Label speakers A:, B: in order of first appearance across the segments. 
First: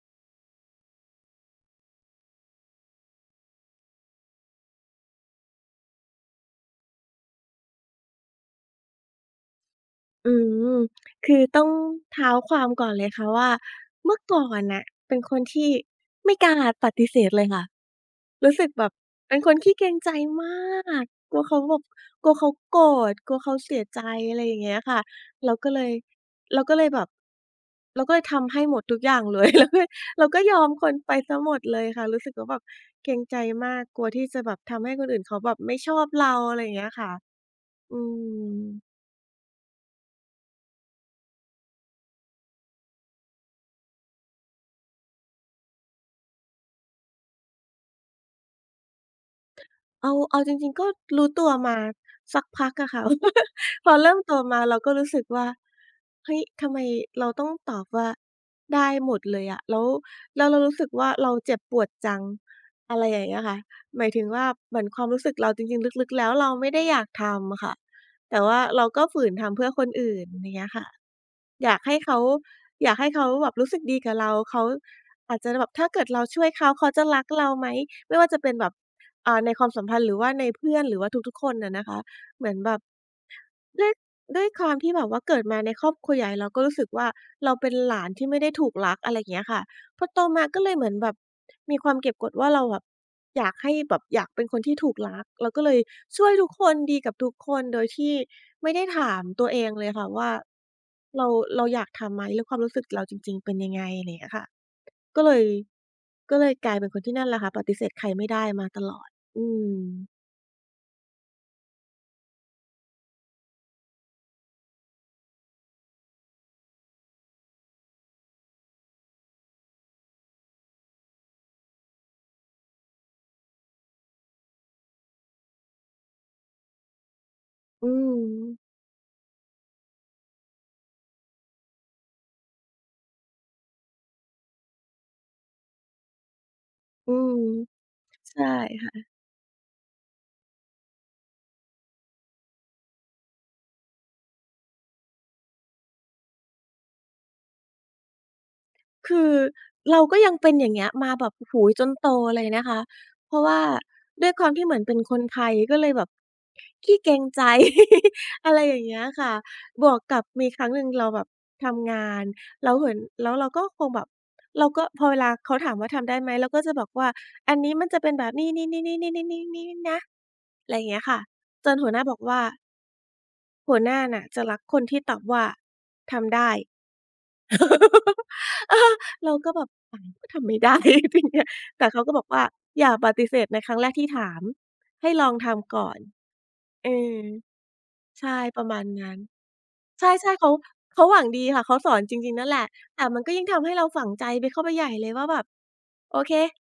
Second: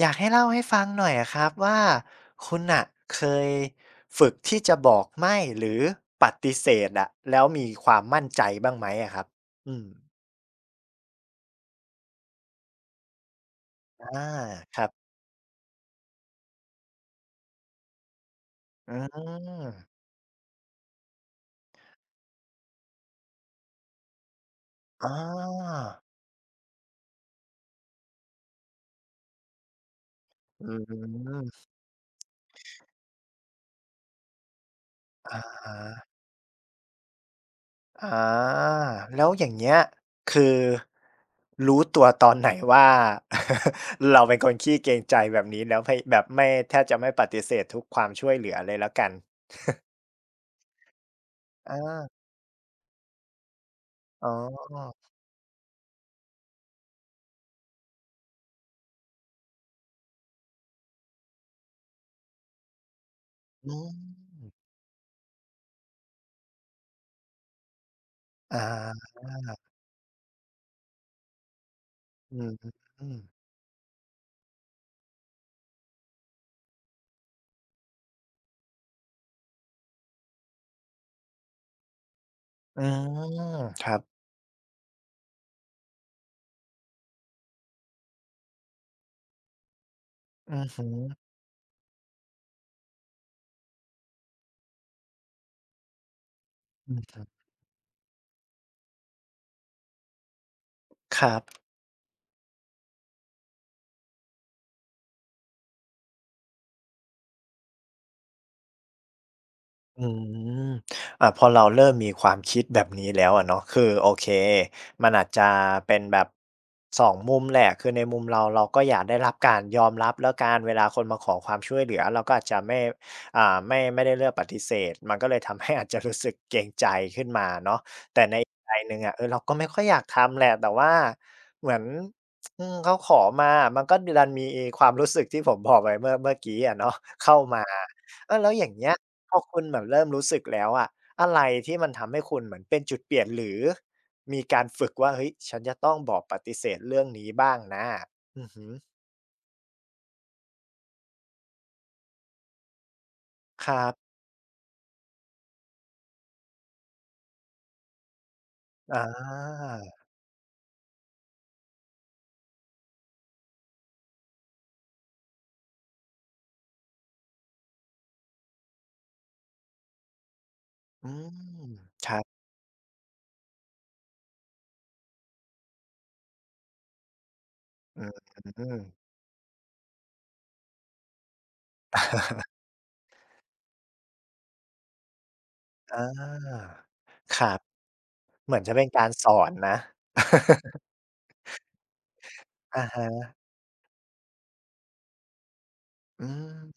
A: อยากให้เล่าให้ฟังหน่อยอะครับว่าคุณน่ะเคยฝึกที่จะบอกไม่หรือปฏิเสธอะแล้วมีความมั่นใจบ้างไหมอะครับอืม
B: อืมคือต้องเท้าความก่อนเลยค่ะว่า
A: อ
B: เมื่อ
A: า
B: ก่อน
A: ค
B: น่ะ
A: รับ
B: เป็นคนที่ไม่กล้าปฏิเสธเลยค่ะรู้สึกแบ
A: อื
B: บเป็นคนขี้เก
A: ม
B: รงใจมากกลัวเขาแบบกลัวเขาโกรธกลัวเขาเสียใจอะไรอย่างเงี้ยค่ะ
A: อ
B: เราก็
A: า
B: เลยเราก็เลยแบบเราก็เลยทำให้หมดทุกอย่างเลย เราก็ยอ
A: อื
B: มคนไปเสียหมด
A: ม
B: เลยค่ะรู้สึกว่าแบบเกรงใจมากกลัวที่จะแบบทำให้คนอื่นเขา
A: อะ
B: แบบไม่ชอ
A: ฮะ
B: บเราอะไรอย่างเงี้ยค่ะอื
A: อา
B: ม
A: แล้วอย่างเงี้ยคือรู้ตัวตอนไหนว่า เราเป็นคนขี้เกรงใจแบบนี้แล้วพยแบบไม่แทบจะไม่ปฏิเสธทุกความช่วยเหลือเลยแล้วกัน
B: เอาจริงๆก็รู้ตัวมา
A: อา
B: สักพักอะค่ะ พอเริ่ม
A: อ๋
B: โตมาเราก็
A: อ
B: รู้สึกว่าเฮ้ยทำไมเราต้องตอบว่าได้หมดเลยอะแล้วแล้วเรารู้สึกว่าเราเจ็บปวดจังอะไรอย่างเงี้ยค่ะ
A: อื
B: หมายถึงว่า
A: ม
B: เหมือนความรู้สึกเราจริงๆลึกๆแล้วเราไม่ได้อยากทำอะค่ะแต่
A: อ
B: ว่าเราก็
A: า
B: ฝืนทำเพื่อคนอื่นอย่างเงี้ยค่ะ อยากให้เขา
A: อืม
B: อยาก
A: อื
B: ให้
A: ม
B: เขาแบบรู้สึกดีกับเราเขาอาจจะแบบถ้าเกิดเราช่วยเขาเขาจะรักเราไหมไม่ว่าจะเป็นแบบในความสัมพันธ์หรือว่าในเพื่อนหรือว่าทุกๆคนอะนะคะเหมือนแบบ
A: อาค
B: ด้วย
A: รับ
B: ด้วยความที่แบบว่าเกิดมาในครอบครัวใหญ่เราก็รู้สึกว่าเราเป็นหลานที่ไม่ได้ถูกรักอะไรอย่างเงี้ยค่ะพอโตมา
A: อื
B: ก็
A: อ
B: เลยเห
A: ฮึ
B: มือนแบบมีความเก็บกดว่าเราแบบอยากให้แบบอยากเป็นคนที่ถูกรักเราก็เลยช่วยทุกคน
A: อื
B: ดี
A: อ
B: กับ
A: ฮึ
B: ทุกคนโดยที่ไม่ได้ถามตัวเองเลยค่ะว่า
A: ค
B: เรา
A: รับ
B: เราอยากทำไหมหรือความรู้สึกเราจริงๆเป็นยังไงอะไรอย่างเงี้ยค่ะก็เลยก็เลยกลายเป็นคนที่นั่นแหละค่ะปฏิเสธใครไม่ได้มาตลอดอืม
A: อืมพอเราเริ่มมีความคิดแบบนี้แล้วอะเนาะคือโอเคมันอาจจะเป็นแบบ2มุมแหละคือในมุมเราเราก็อยากได้รับการยอมรับแล้วการเวลาคนมาขอความช่วยเหลือเราก็อาจจะไม่ไม่ได้เลือกปฏิเสธมันก็เลยทำให้ อาจจะรู้สึกเกรงใจขึ้นมาเนาะ
B: อื
A: แต่
B: ม
A: ในอีกใจหนึ่งอะเออเราก็ไม่ค่อยอยากทำแหละแต่ว่าเหมือนอืมเขาขอมามันก็ดันมีความรู้สึกที่ผมบอกไปเมื่อกี้อะเนาะ
B: อืม
A: เข้ามาเออ
B: ใช่
A: แล้วอย่างเงี้ย พอคุณแบบเริ่มรู้สึกแล้วอะอะไรที่มันทำให้คุณเหมือนเป็นจุดเปลี่ยนหรือมีการฝึกว่าเฮ้ยฉันจะต้องบอกปฏิเสธเรื่องนี้บ้างนะอือฮึ
B: คือเราก็ยังเป็นอย่างเงี้ยมาแบบโอ้โฮจนโตเลยนะคะเพราะว่า
A: ครับ
B: ด้วยความที่เหมือนเป็นคนไทยก็เลยแบบขี้เกรงใจ อะไรอย่างเงี้
A: อา
B: ยค่ะบวกกับมีครั้งหนึ่งเราแบบทำงานแล้วเหมือนแล้วเราก็คงแบบเราก็พอเวลาเขาถามว่าทำได้ไหมเราก็จะบอกว่าอันนี้มันจะเป็นแบบนี้ๆๆๆๆๆๆนะอะไรอย่างเงี้ย
A: อื
B: ค่ะจ
A: ม
B: นหัวหน้า
A: ค
B: บอ
A: รั
B: กว่า
A: บ
B: หัวหน้าน่ะจะรักคนที่ตอบว่าทำได้
A: อื
B: เออ
A: ม
B: เราก็แบบอ้าวก็ทำไม่ได้ ทีเนี้ยแต่เขาก็บอกว่าอย่าปฏิเสธในครั้งแรกที่ถามให้ลองทำก่อน
A: อา
B: เออ
A: ครับ
B: ใช่
A: เหมื
B: ป
A: อน
B: ระ
A: จะ
B: มา
A: เป็
B: ณ
A: นการ
B: นั้น
A: สอนนะ
B: ใช่ใช่เขา เขาหวังดีค่ะเขาสอนจริงๆนั่นแหละ
A: อะ
B: แต่มัน
A: ฮะ
B: ก็ยิ่งทำให้เราฝังใจไปเข้าไปใหญ่เลยว่าแบบโอ
A: อื
B: เค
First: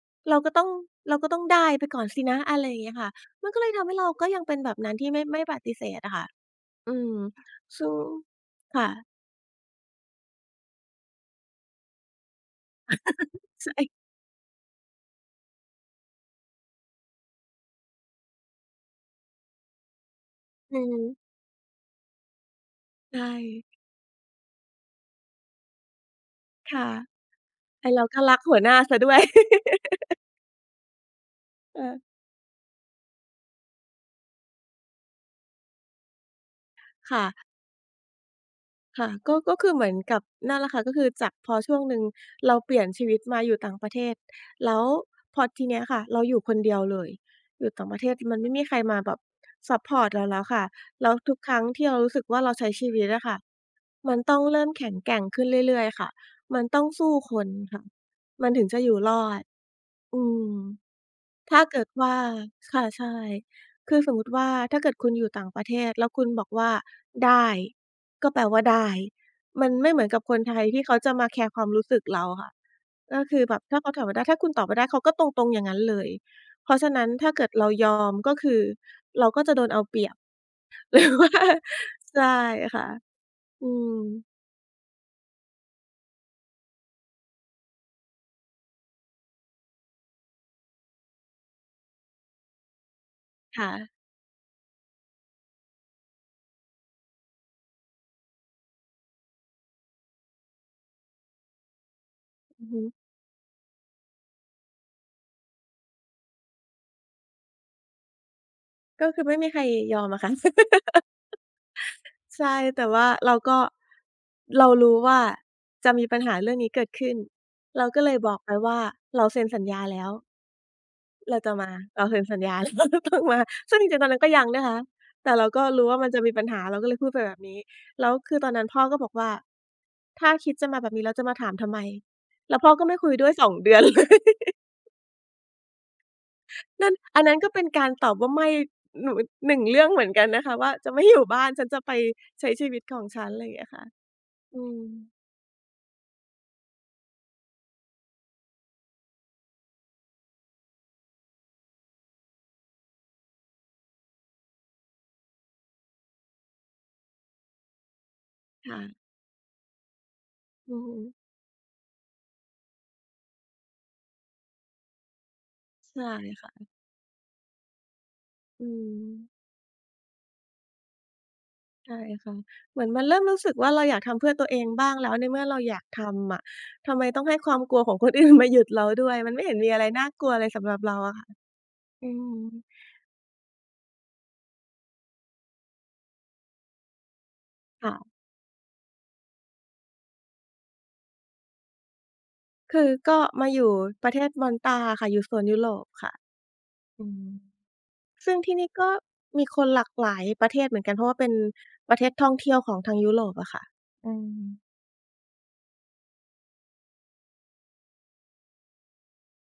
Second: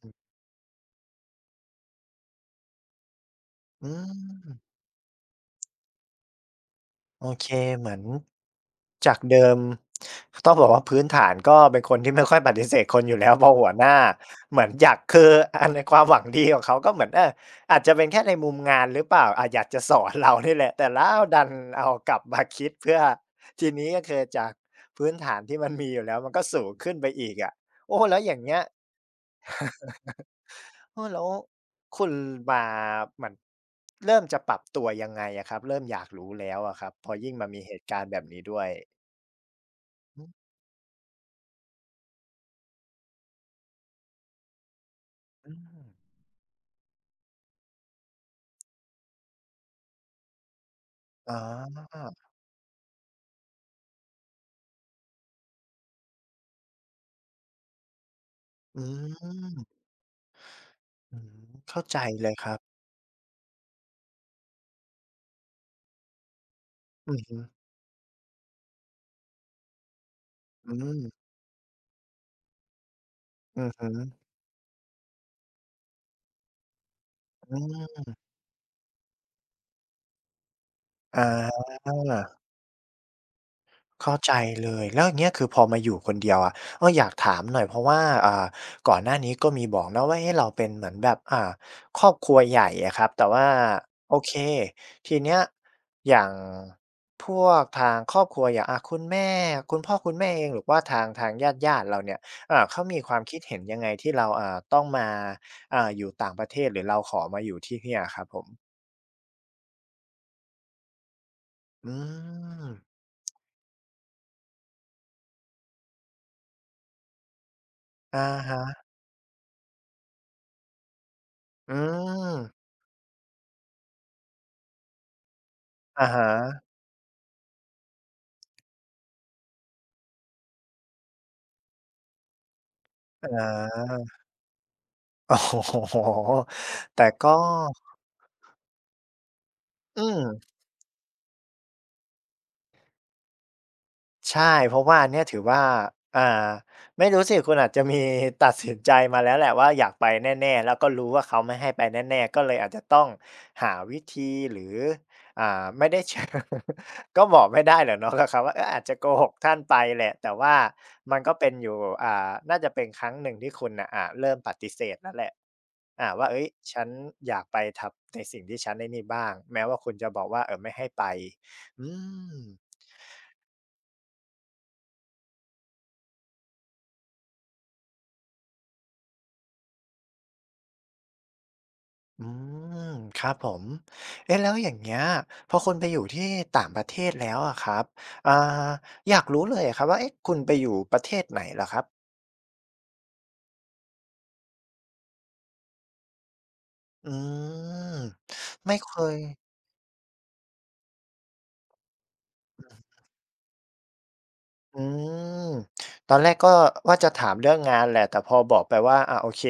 A: ม
B: เราก็ต้องเราก็ต้องได้ไปก่อนสินะอะไรอย่างเงี้ยค่ะมันก็เลย
A: อื
B: ทำให้เราก็ยังเป็นแบ
A: ม
B: บนั้นที่ไม่ปฏิเสธอะค่ะอืม
A: โอเคเห
B: ซึ่ง
A: มือน
B: ค่ะ
A: จากเดิมต้องบอกว่าพื้นฐานก็เป็นคนที่ไม่ค่อยปฏิเสธคนอยู่แล้ว พอหัวหน้า
B: ใช่
A: เหมือนอยากคืออันในความหวังดีของเขาก็เหมือนเอออาจจะเป็นแค่ในมุมงานหรือเปล่าอยากจะสอนเรานี่แหละ
B: อื
A: แต่
B: ม
A: แล้วดันเอากลับมาคิดเพื่อ
B: ใช่
A: ทีนี้ก็คือจากพื้นฐานที่มันมีอยู่แล้วมันก็สูง
B: ค่ะ
A: ขึ้นไปอีกอะ
B: ไอ้
A: โอ้
B: เรา
A: แล้
B: ก็
A: วอ
B: รั
A: ย่า
B: ก
A: ง
B: หั
A: เงี้
B: ว
A: ย
B: หน้าเสียด้วย
A: โอ้แล้ว
B: เออ
A: คุณมาเหมือนเริ่มจะปรับตัวยังไงอะครับเริ่มอยากรู้แล้วอะครับพอ
B: ค่ะ
A: ยิ่งมามีเหตุการณ์แบบนี้ด้วย
B: ค่ะก็คือเหมือนกั
A: อื
B: บ
A: ม
B: นั่นแหละค่ะก็คือจากพอช่วงหนึ่งเราเปลี่ยนชีวิตมาอยู่ต่างประเทศแล้วพอ
A: อื
B: ทีเนี้ย
A: ม
B: ค่ะเราอยู่คนเดียวเลยอยู่ต่างประเทศมันไม่มีใครมาแบบซัปพอร์ตเราแล้วค่ะแล้ว
A: อ๋
B: ทุกครั้งที่
A: อ
B: เรารู้สึกว่าเราใช้ชีวิตอะค่ะมันต้องเริ่มแข็งแกร่งขึ้นเรื่อยๆค่ะมันต้องสู้คนค่ะมันถึงจะ
A: อื
B: อยู่รอด
A: ม
B: อืม
A: อืม
B: ถ้า
A: เข้า
B: เกิด
A: ใจ
B: ว่า
A: เลยครับ
B: ค่ะใช่คือสมมุติว่าถ้าเกิดคุณอยู่ต่างประเทศแล้วคุณบอกว่า
A: อือฮึ
B: ได้ก็แปลว่าได้มันไม่เหมือนกับคนไทย
A: อื
B: ที่เขา
A: ม
B: จะมาแคร์ความรู้สึกเราค่ะก็คือแบบ
A: อือ
B: ถ้า
A: ฮึ
B: เขาถามว่าได้ถ้าคุณตอบว่าได้เขาก็ตรงๆอย่างนั้นเลยเพราะฉะนั้นถ้าเกิด
A: อื
B: เรายอ
A: ม
B: มก็คือเราก็จะโดนเอาเปรียบ หรือว่า
A: อา
B: ใช่ค่ะอืม
A: เข้าใจเลยแล้วอย่างเงี้ยคือพอมาอยู่คนเดียวอะเอออยากถามหน่อยเพราะว่าก่อนหน้านี้ก็มีบอกเนาะว่าเอ๊ะเราเป็นเหมือนแบบครอบครัวใหญ่อะครับแต่ว่า
B: ค่ะ
A: โอเคทีเนี้ยอย่างพวกทางครอบครัวอย่างคุณแม่คุณพ่อคุณแม่เองหรือว่าทางญาติๆเราเนี่ย
B: อือ
A: เขา
B: ฮึ
A: มีความคิดเห็นยังไงที่เราต้องมาอยู่ต่างประเทศหรือเราขอมาอยู่ที่เนี่ยอะครับผม
B: ก็คือไม่มีใครยอมอะค่ะ
A: อื
B: ใช่แต่
A: ม
B: ว่าเราก็เรารู้ว่าจะมีปัญหาเรื่องนี้เกิดขึ้นเราก็เลย
A: อะ
B: บอกไปว่า
A: ฮะ
B: เราเซ็นสัญญาแล้วเราจะมา
A: อืม
B: เราเซ็นสัญญาแล้ว เราต้องมาซึ่งจริงๆตอนนั้นก็ยังนะคะแต่เราก็รู้ว่า
A: อะ
B: มันจะ
A: ฮะ
B: มีปัญหาเราก็เลยพูดไปแบบนี้แล้วคือตอนนั้นพ่อก็บอกว่าถ้าคิดจะมาแบบนี้แล้วจะมาถามทำไมแล้วพ่อก็ไม่คุย
A: อ
B: ด้วย2เดือนเล
A: า
B: ย
A: โอ้โฮ
B: นั่น
A: แต่
B: อัน
A: ก็
B: นั้นก็เป็นการตอบว่าไม่หนูหนึ่งเรื่อง
A: อื
B: เหมือนกันนะคะ
A: ม
B: ว่าจะไม่อยู่บ้านฉันจะไปใช้ชีวิตของฉันอะไรอย่างเงี้ยค่ะ
A: ใช่
B: อื
A: เพ
B: ม
A: ราะว่าอันเนี้ยถือว่าอ่าไม่รู้สิคุณอาจจะมีตัดสินใจมาแล้วแหละว่าอยากไปแน่ๆแล้วก็รู้ว่าเขาไม่ให้ไปแน่ๆก็เลยอาจจะต้องหาวิธีหรือไม่ได้เชิง ก็บอกไม่ได้หรอกเนาะกับเขาว่าเอออาจจะโก
B: ค่ะ
A: หกท่านไปแหละแต่ว่า
B: อือฮึ
A: มันก็เป็นอยู่น่าจะเป็นครั้งหนึ่งที่คุณน่ะเริ่มปฏิเสธแล้วแหละ
B: ใช่
A: ว่าเฮ้ย
B: ค่ะ
A: ฉันอยากไปทำในสิ่งที่
B: อื
A: ฉันไอ้
B: ม
A: นี่บ้างแม้ว่าคุณจะบอกว่าเออไม่ให้ไปอื
B: ใช่ค่ะ
A: ม
B: เหมือนมันเริ่มรู้สึกว่าเราอยากทำเพื่อตัวเองบ้างแล้วในเมื่อเราอยากทำอะทำไมต้องให้ความกลัวของ คนอื่นมาหยุดเราด้วยมันไม่เห็นมีอะไรน่ากลัวเลยสำหรับเราอะค่ะอื
A: อื
B: ม
A: มครับผมเอ๊ะแล้วอย่างเงี้ยพอคุณไปอยู่ที่ต่างประเทศแล้วอะครับ
B: ค่ะ
A: อ่าอยากรู้เลยอะครับว่าเอ๊ะคุณไปอยู่ประเทศไหนเหรอครับ
B: คือก็มาอยู่ประเทศมอนตาอะค่ะอยู่โซนยุโรปค่ะอื
A: อื
B: ม
A: ม
B: ซึ่งที่นี่
A: ไม่
B: ก็
A: เคย
B: มีคนหลากหลายประเทศเหมือนกันเพราะว่าเป็นประเทศท่องเที่ยวของทางยุโรปอะค่ะอืม
A: อืมตอนแรกก็ว่าจะถามเรื่องงานแหละแต่พอบอกไปว่าโอเค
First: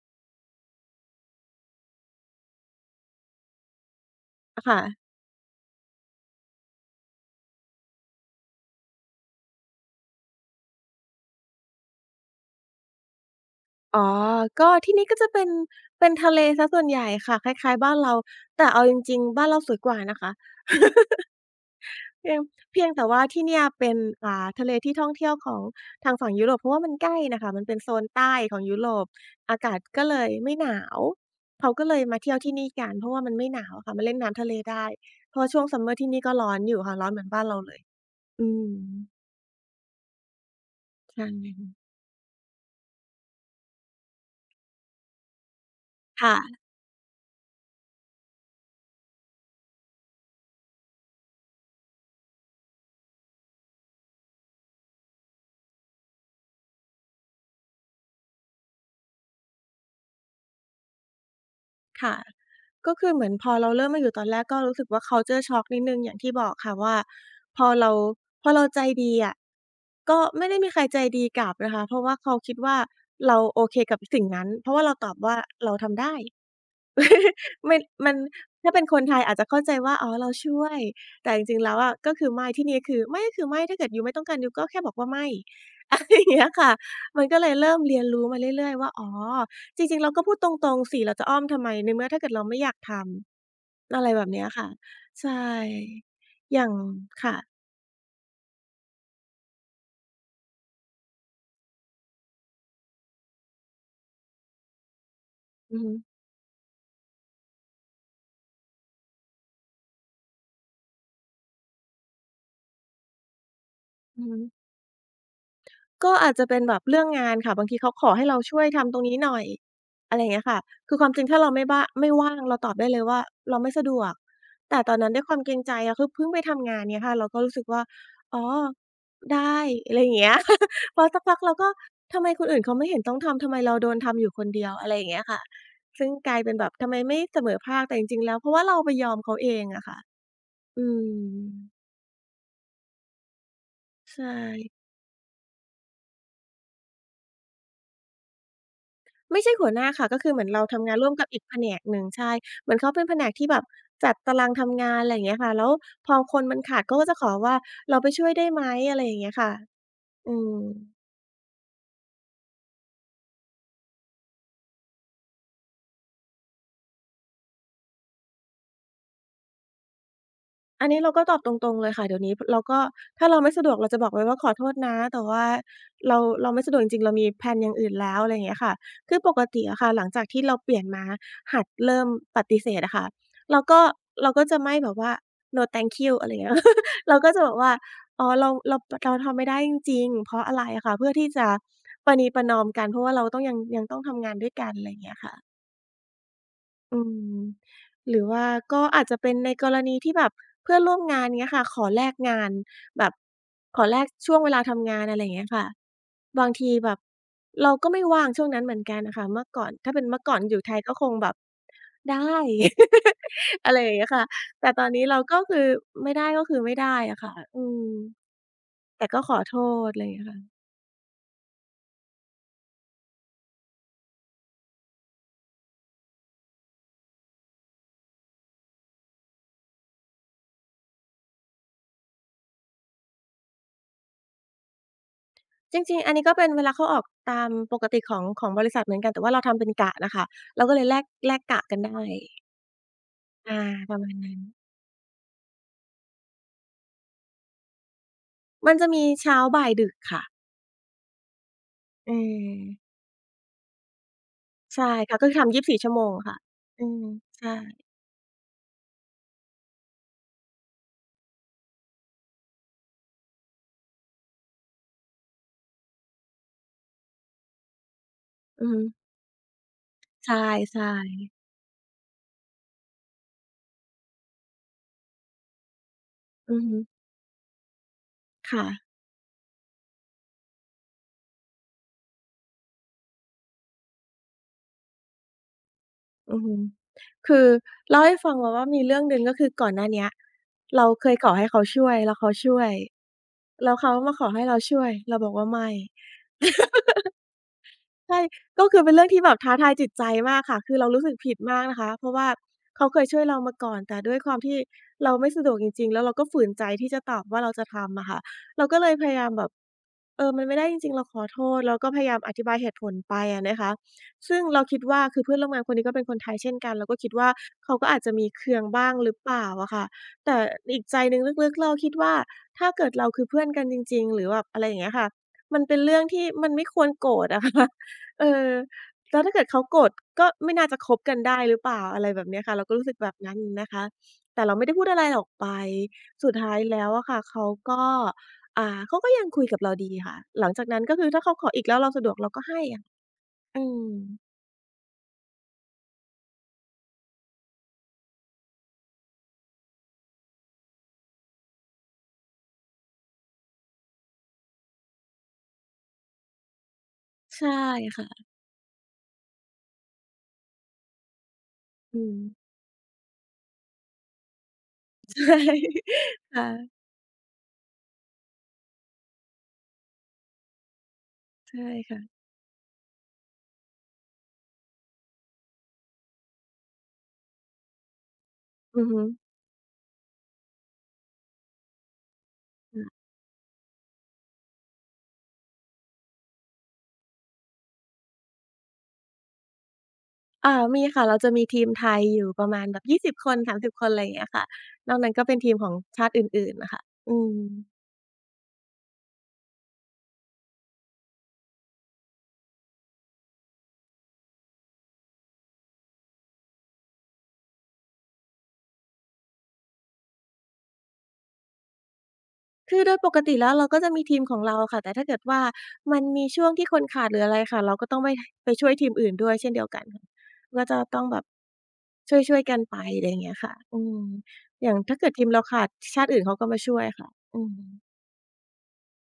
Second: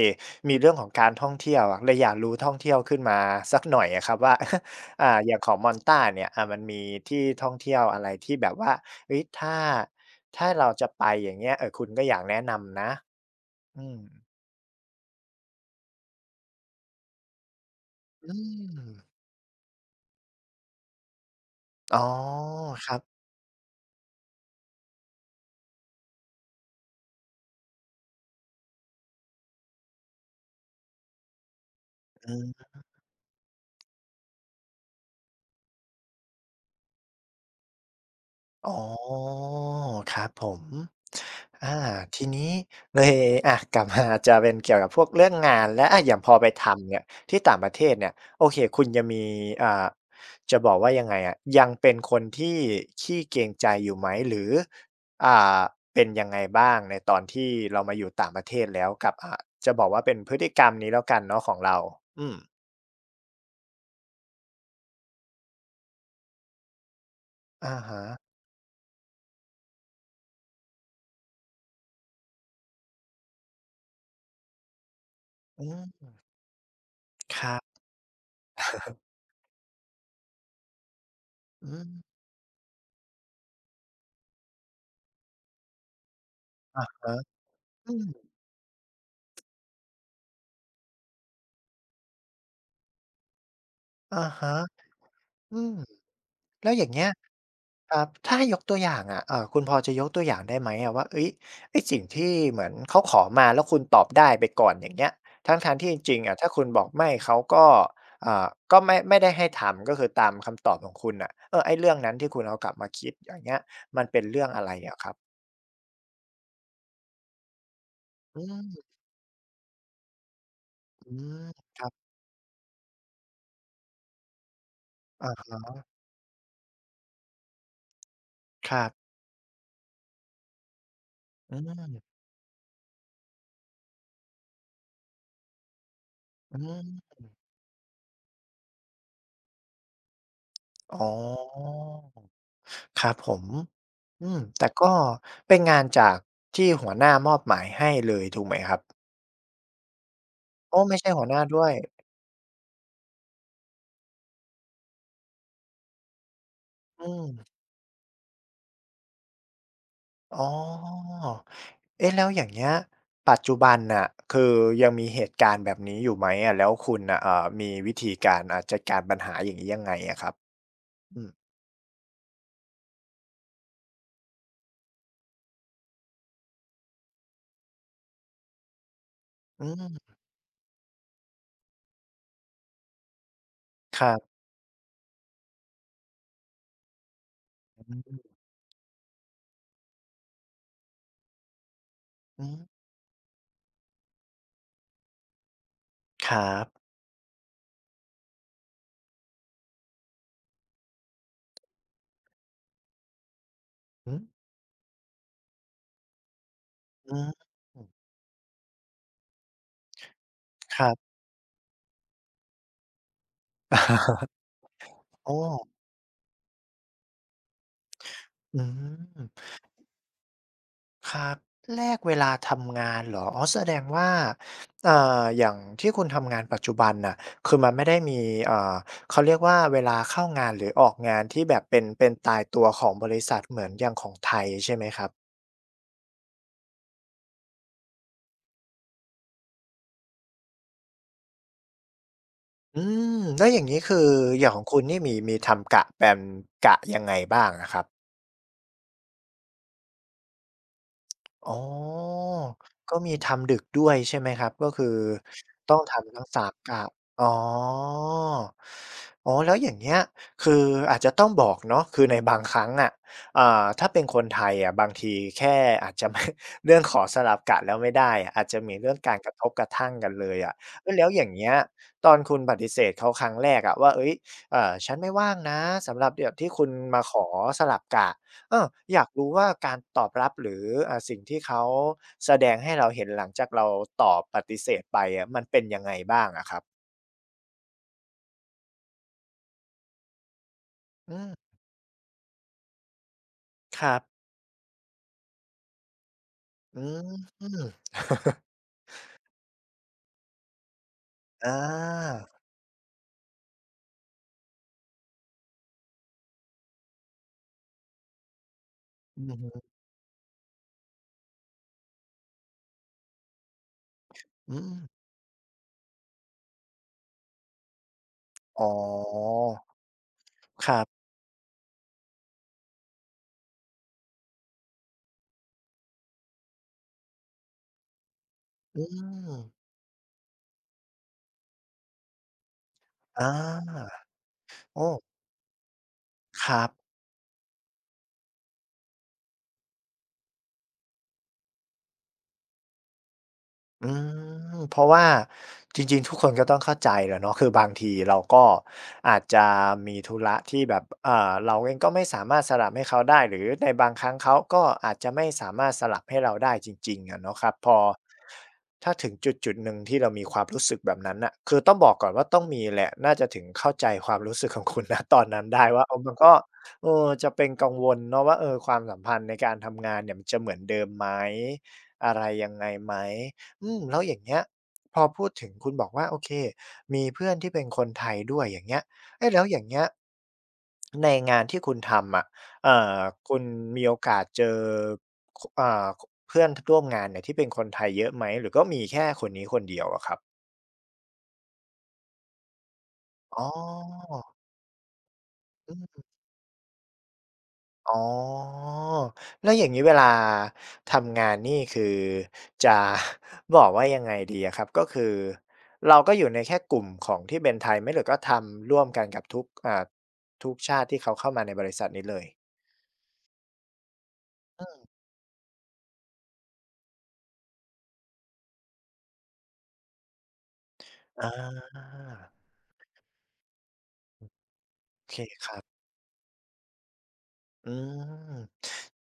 A: มีเรื่องของการท่องเที่ยวอะเลยอยากรู้ท่องเที่ยวขึ้นมาสักหน่อยอะครับว่า
B: ค่ะ
A: อย่างของมอนตาเนี่ยมันมีที่ท่องเที่ยวอะไรที่แบบว่าเฮ้ยถ้าเราจะไปอย่างเงี้ยเออคุณก็อยากแนะนำนะอืม
B: อ๋อก็ที่นี่ก็จะเป็นเป็นทะเลเสียส่วนใหญ่ค่ะคล้ายๆบ้านเรา
A: อื
B: แต่เอาจริ
A: ม
B: งๆบ้านเราสวยกว่านะคะ
A: อ๋อ
B: เพียงเพี
A: ค
B: ยง
A: รั
B: แต่
A: บ
B: ว่าที่เนี่ยเป็นทะเลที่ท่องเที่ยวของทางฝั่งยุโรปเพราะว่ามันใกล้น่ะค่ะมันเป็นโซนใต้ของยุโรปอากาศก็เลยไม่หนาวเขาก็เลยมาเที่ยวที่นี่กันเพราะว่ามันไม่หนาวอะค่ะมาเล่นน้ำทะเลได้เพราะว่าช่วง Summer ที่นี่ก็ร้อนอยู่ค่ะร้อนเหมือนบ้านเราเลยอื
A: อ๋
B: ม
A: อครับผม
B: ใช่
A: อาทีนี้เลยอะกลับมาจะเป็นเกี่ยวกับพวกเรื่องงานแล้วอะอย่างพอไป
B: ค่ะ
A: ทำเนี่ยที่ต่างประเทศเนี่ยโอเคคุณจะมีอ่าจะบอกว่ายังไงอะยังเป็นคนที่ขี้เกรงใจอยู่ไหมหรืออ่าเป็นยังไงบ้างในตอนที่เรามาอยู่ต่างประเทศแล้วกับจะบอกว่าเป็นพฤติกรรมนี้แล้วกันเนาะของเรา
B: ค่ะ
A: อืม
B: ก็คือเหมือนพอเราเริ่มมาอยู่ตอนแรกก็รู้สึกว่า culture shock นิดหนึ่งอย่างที่บอกค่ะว่าพอ
A: อะ
B: เรา
A: ฮะ
B: พอเราใจดีอะก็ไม่ได้มีใครใจดีกลับนะคะเพราะว่าเขาคิดว่าเราโอเคกับสิ่งนั้นเพราะว่าเราตอบว่า
A: อื
B: เราทำ
A: ม
B: ได้
A: ครั
B: มั
A: บ
B: นมันถ้าเป็นคนไทยอาจจะเข้าใจว่าอ๋อเราช่วยแต่จริงๆ
A: อื
B: แล้ว
A: ม
B: อะก็คือไม่ที่นี่คือไม่ก็คือไม่ถ้าเกิดยูไม่ต้องการยูก็แค่บอกว่าไม่ อะไรอย่างเงี้ยค่ะ
A: ครับ
B: มันก็เลยเริ่ม
A: อื
B: เรียนรู้
A: ม
B: มาเรื่อยๆว่าอ๋อจริงๆเราก็พูดตรงๆสิเราจะอ้อมทำไมในเมื่อถ้าเกิดเราไม่อยากทำ อะไรแบ
A: อะ
B: บเนี้ย
A: ฮะ
B: ค่ะใช
A: อืม
B: ่อย่า
A: แล้
B: ง
A: วอย่างเงี้ย
B: ค่ะ
A: ครับถ้าให้ยกตัวอย่างอะคุณพอจะยกตัวอย่างได้ไหมอะว่าเฮ้ยไอ้สิ่งที่เหมือนเขาขอมาแล้วคุณตอบได้ไปก่อนอย่างเงี้ยทั้
B: อื
A: ง
B: อ
A: ๆที่
B: ฮึ
A: จริงๆอะถ้าคุณบอกไม่เขาก็อ่าก็ไม่ได้ให้ทำก็คือตามคำตอบของคุณน่ะเออไอ้เรื่องนั้นที่คุณเอากลับมาคิดอย่างเงี้ยมันเป็
B: อื
A: น
B: อฮึ
A: เรื่องอะไรอะครับ
B: ก็อาจจะเป็นแบบเรื่องงานค่ะบางทีเขาขอให้เรา
A: อื
B: ช่วย
A: ม
B: ทำตรงนี้หน่อยอะไรอย่างเงี้ยค่ะคือความ
A: อื
B: จริงถ้า
A: ม
B: เราไม่
A: ค
B: บ้า
A: รับ
B: ไม่ว่างเราตอบได้เลยว่าเราไม่สะดวกแต่ตอนนั้นด้ว
A: อ
B: ยความเก
A: า
B: รงใจอะคือเพิ่งไปทำงานเงี้ยค่ะเราก็รู้สึกว่าอ๋อ
A: ครับ
B: ได้อะไรอย่างเงี้ย พอสักพักเรา
A: อื
B: ก็
A: ม
B: ทำไมคนอื่นเขาไม่เห็นต้องทำทำไมเราโดนทำอยู่คนเดียวอะไรอย่างเงี้ยค่ะซึ่งกลายเป็
A: อื
B: นแบบทำไมไม่
A: ม
B: เสมอภาคแต่จริงๆแล้วเพราะว่าเราไปยอมเขาเองอะค่ะ อื
A: อ๋อ
B: ม
A: ครับผม
B: ใช่
A: อืมแต่ก็เป็นงานจากที่หัวหน้ามอบหมายให้เลยถูกไหมครับ
B: ไม่ใช่หัวหน้าค่ะก็คือเหมือนเรา
A: โอ้
B: ทำงา
A: ไม่
B: นร่
A: ใช่
B: วม
A: หั
B: กั
A: ว
B: บ
A: ห
B: อี
A: น้า
B: กแผ
A: ด้ว
B: น
A: ย
B: กหนึ่งใช่เหมือนเขาเป็นแผนกที่แบบจัดตารางทำงานอะไรอย่างเงี้ยค่ะแล้วพอคนมันขาดเขาก็
A: อื
B: จะข
A: ม
B: อว่าเราไปช่วยได้ไหมอะไรอย่างเงี้ยค่ะอื
A: อ๋อ
B: ม
A: เอ๊ะแล้วอย่างเงี้ยปัจจุบันน่ะคือยังมีเหตุการณ์แบบนี้อยู่ไหมอะแล้วคุณน่ะมีวิธีการจัดการปัญหาอย่างนี้ยังไงอะครับ
B: อันนี้เรา
A: อื
B: ก็
A: ม
B: ตอบตรงๆเลยค่ะเดี๋ยวนี้เราก็ถ้าเราไม่สะดวกเราจะบอกไว้ว่าขอโทษนะแต่ว่าเราไม่สะดวกจริงๆเรามีแพลนอย่างอื่นแล้วอะไรอย่างเงี้ยค่ะคือปกติ
A: อื
B: อะค่ะหลั
A: ม
B: งจากที่เราเปลี่ยนมาหัดเริ่มปฏิเสธอะค่ะเราก็
A: ครั
B: เรา
A: บ
B: ก็จะไม่แบบว่า "No thank you" อะไรอย่างเงี้ย เราก็จะแบอกว่า
A: อืม
B: อ๋อเราทำไม่ได้จริงๆเพราะอะไรอะค่ะเพื่อที่จะประนีป
A: อื
B: ระน
A: ม
B: อมกันเพราะว่าเราต้องยังต้องทำงานด้วยกันอะไรอย่างเงี้ยค่ะ
A: ครับ
B: อืมหรือว่าก็อาจจะเป็นในกรณีที่แบบเพื่อนร่วมงานเงี้ยค่ะขอแลกงานแบบขอแลก
A: อืม
B: ช่วงเวลาทำงานอะไรอย่างเงี้ยค่ะบางทีแบบ
A: อืม
B: เราก็ไม่ว่างช่วงนั้นเหมือนกันน่ะค่ะเมื่อก่อนถ้าเป็นเมื่อก่อนอยู่ไท
A: ค
B: ย
A: รั
B: ก็คง
A: บ
B: แบบได้ อะไรอย่างเงี้ยค่ะ แต่ตอนนี้เรา
A: โอ้
B: ก็คือไม่ได้ก็คือไม่ได้อะค่ะอืม
A: อื
B: แต่ก็
A: ม
B: ขอโทษอะไรอย่างเงี้ยค่ะ
A: ครับแลกเวลาทำงานเหรออ๋อแสดงว่าอย่างที่คุณทำงานปัจจุบันน่ะคือมันไม่ได้มีเอ่อเขาเรียกว่าเวลาเข้างานหรือออกงานที่แบบเป็นตายตัวของบริษัทเหมือนอย่างของไทยใช่ไหมครับ
B: จริงๆอันนี้ก็เป็นเวลาเข้าออกตามปกติของของบริษัทเหมือนกันแต่ว่าเราทำเป็นกะน่ะค่ะเราก็เลยแลกกะกันได้
A: อืมแล้ว
B: อา
A: อย่างงี้
B: ป
A: คื
B: ระ
A: อ
B: มาณนั้น
A: อย่างของคุณนี่มีทำกะแปมกะยังไงบ้างอะครับ
B: มันจะมีเช้าบ่ายดึกค่ะ
A: อ๋อ
B: เออ
A: ก็มีทำดึกด้วยใช่ไหมครับก็คื
B: ใช่
A: อ
B: ค่ะก็คือทำ
A: ต้อ
B: 24
A: ง
B: ชั่วโมง
A: ทำทั้ง
B: ค่ะ
A: 3กะ
B: อืม
A: อ๋อ
B: ใช่
A: อ๋อแล้วอย่างเงี้ยคืออาจจะต้องบอกเนาะคือในบางครั้งอะถ้าเป็นคนไทยอะบางทีแค่อาจจะไม่ เรื่องขอสลับกะแล้วไม่ได้อะอาจจะ
B: อือ
A: มี
B: ฮึ
A: เรื่องการกระทบกระทั่งกันเล
B: ใช
A: ยอะเฮ้ย
B: ่
A: แล้วอย่างเงี้ยตอนคุณปฏิเสธเขาครั้งแรกอะว่าเฮ้ยฉันไม่ว่างนะสำหรับเดี๋ยวที่
B: ๆอือ
A: คุณ
B: ฮึ
A: มาขอสลับกะ เอ
B: ค่ะ
A: ออยากรู้ว่าการตอบรับหรือสิ่งที่เขาแสดงให้เราเห็นหลังจากเราตอบปฏิเสธไปอะมันเป็นยังไงบ้าง
B: อือ
A: อะค
B: ฮึ
A: รับ
B: คือเล่าให้ฟังมาว่ามีเรื่องหนึ่งก็คือก่อนหน้าเนี้ยเราเค
A: อื
B: ยขอให้
A: ม
B: เขาช่วยแล้วเขาช่วยแล้ว
A: ค
B: เขา
A: รับ
B: มาขอให้เราช่วยเราบอกว่าไม่
A: อืม
B: ใช่ ก็คือเป็นเรื่องที่แบบท้าทายจิตใจมากค่ะ คือเรารู้สึกผิด
A: อ
B: มากนะคะ เพราะ
A: า
B: ว่าเขาเคยช่วยเรามาก่อน แต่ด้วยความที่เราไม่สะดวกจริงๆแล้วเราก็ฝืนใจที่จะตอบว่าเราจะทำอะค่ะเราก็เลยพยา
A: อื
B: ยาม
A: อ
B: แบบ
A: ฮึ
B: อมันไม่ได้จริงๆเราขอโทษแล้วก็พยายามอธิบายเหตุผลไปอะนะคะซึ่ง
A: อื
B: เรา
A: ม
B: คิดว่าคือเพื่อนร่วมงานคนนี้ก็เป็นคนไทยเช่นกันเราก็คิดว่าเขาก็อาจจะมีเคือง
A: อ๋
B: บ้างหรือเป
A: อ
B: ล่าอะค่ะแต่
A: ค
B: อี
A: รั
B: ก
A: บ
B: ใจหนึ่งลึกๆเราคิดว่าถ้าเกิดเราคือเพื่อนกันจริงๆหรือแบบอะไรอย่างเงี้ยค่ะมันเป็นเรื่องที่มันไม่ควรโกรธอะค่ะ เออ
A: อื
B: แล้วถ้า
A: ม
B: เกิดเขาโกรธก็ไม่น่าจะคบกันได้หรือเปล่าอะไรแบบเนี้ยค่ะเราก็รู้สึกแบบ
A: อ
B: นั้นนะคะ
A: า
B: แต่เราไม่ได้
A: โอ้
B: พูดอะไรออกไปสุด
A: ค
B: ท้าย
A: รั
B: แล้
A: บ
B: วอะค่ะเขาก็อ่าเขาก็ยังคุยกับเราดีค่ะหลังจากนั้นก็คือถ้าเขาขออีกแล้วเราสะดวกเราก็ให้อะอืม
A: อืมเพราะว่าจริงๆทุกคนก็ต้องเข้าใจแหละเนาะคือบางทีเราก็อาจจะมีธุระที่แบบเราเองก็ไม่สามารถสลับให้เขาได้หรือในบางครั้งเขาก็อาจจะไม่สามารถสลับให้เราได้จริงๆอะเนาะค
B: ใช่
A: รับพอ
B: ค่ะ
A: ถ้าถึงจุดๆหนึ่งที่เรามีความรู้สึกแบบนั้นน่ะคือต้องบอก
B: อื
A: ก่อน
B: ม
A: ว่าต้องมีแหละน่าจะถึงเข้าใจความรู้สึกของคุณณ ตอน
B: ใช่
A: นั้นได้ว่าเออมันก็
B: ค่ะ
A: เออจะเป็นกังวลเนาะว่าเออความสัมพันธ์ในการทำงานเนี่ยมันจะเหมือนเดิมไหม
B: ใช่
A: อะ
B: ค่ะ
A: ไรยังไงไหม อืมแล้วอย่างเงี้ยพอพูดถึงคุณบอกว่าโอเคมีเพื่อนที่เป็นคนไทยด้วยอย่างเงี้
B: อื
A: ย
B: อฮึ
A: เอ๊ะแล้วอย่างเงี้ยในงานที่คุณทำอะเอ่อ
B: ค่ะ
A: คุณมีโอกาสเจอคอ่าคเพื่อนทร่วมงานเนี่ยที่เป็นคนไทยเยอะไหมหรือก็มีแค่คนนี้คนเดียวอะครับ
B: มีค่ะเราจะมีทีมไทยอยู่ประมาณแบบ20คน
A: อ๋
B: 30คนอะไรอย่าง
A: อ
B: เงี้ยค่ะนอกนั้นก็เป็นทีมขอ
A: อื
B: ง
A: ม
B: ชาติอื่นๆน่ะค่ะอืม
A: อ๋อแล้วอย่างนี้เวลาทำงานนี่คือจะ บอกว่ายังไงดีอะครับก็คือเราก็อยู่ในแค่กลุ่มของที่เป็นไทยไหมหรือก็ทำร่วมกันกับทุกทุกชาติที่เขาเข้ามาในบริษัทนี้เลย
B: คือโดยปกติแล้วเราก็จะมีทีมของเรา
A: อื
B: ค่ะแต่
A: ม
B: ถ้าเกิดว่ามันมีช่วงที่คนขาดหรืออะไรค่ะเราก็ต้องไปไปช่วยทีมอื่นด้วยเช่นเดียวกันค่ะก็จะต้องแบ
A: อ
B: บ
A: า
B: ช่วยๆกันไปอะไรอย่างเงี้ยค่ะอืมอย่างถ้า
A: โอ
B: เกิด
A: เค
B: ทีมเรา
A: ครับ
B: ขาดชาติอื่นเขาก็มาช่วยค่ะอืม
A: อืม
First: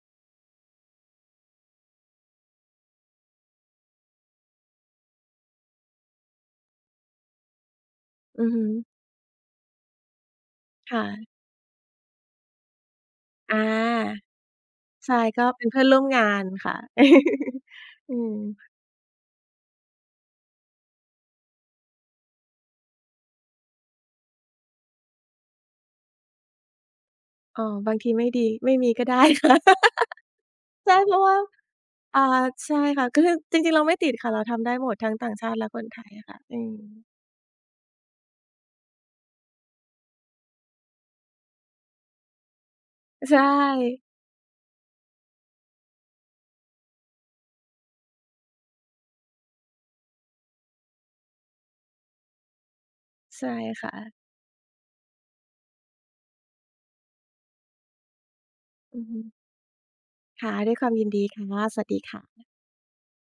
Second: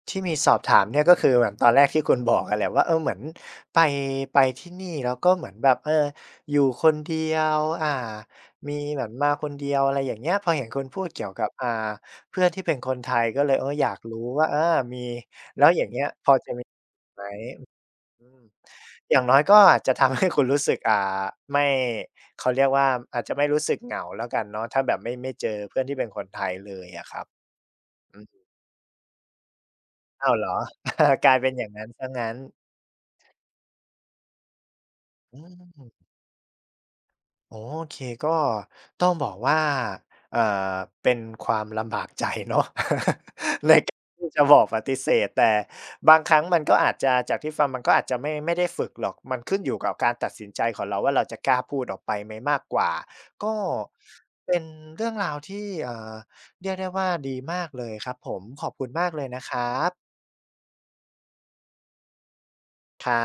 A: ที่มีสอบถามเนี่ยก็คือเหมือนตอนแรกที่คุณบอกอะแหละว่าเออเหมือนไปไปที่นี่แล้วก็เหมือนแบบเอออยู่คนเดียว
B: อือฮึ
A: มีเหมือนมาคนเดียวอะไรอย่างเงี้ยพอเห็นคุณพูดเกี่ยว
B: ค่ะ
A: กับเพื่อนที่เป็นคนไทยก็เล
B: อ
A: ยเอออยาก
B: า
A: รู้ว่าเออมี
B: ใช่ก็เป็นเพื่อนร่วมงานค่ะ
A: ไหม
B: อื
A: อื
B: ม
A: มอย่างน้อยก็อาจจะทำให้คุณรู้สึกไม่เขาเรียกว่าอาจจะไม่รู้สึกเหงาแล้วกันเนาะถ้าแบบไม่เจอเพื่อนที่เป็นคนไทยเลยอะครับ
B: อ๋อบางที
A: อื
B: ไม่
A: ม
B: ดีไม่มีก็ได้ค่ะ
A: อ้าวเหรอ
B: ใช่เพ ราะ
A: กลา
B: ว่า
A: ยเป็นอย่างนั้นเสีย
B: อ่า
A: งั้น
B: ใช่ค่ะก็คือจริงๆเราไม่ติดค่ะเราทำได้หมดทั้งต่าง
A: อื
B: ชาติและคนไท
A: ม
B: ยอะค่ะอืม
A: โอเคก็ต้องบอกว่าเอ่อเป็นความลำบากใจเนาะ
B: ใช่
A: ในการที่จะบอกปฏิเสธแต่บางครั้งมันก็อาจจะจากที่ฟังมันก็อาจจะไม่ได้ฝึกหรอกมันขึ้นอยู่กับการตัดสินใจของเราว่าเราจะกล้าพูดออกไปไหมมากกว่า
B: ใช่
A: ก็
B: ค่ะ
A: เป็นเรื่องราวที่เรียกได้ว่าดีมากเลยครับผมขอบคุณ
B: อือ
A: มาก
B: ฮึ
A: เลยนะครับ
B: ค่ะด้วยความยินดีค่ะสวัสดีค่ะ
A: ครับ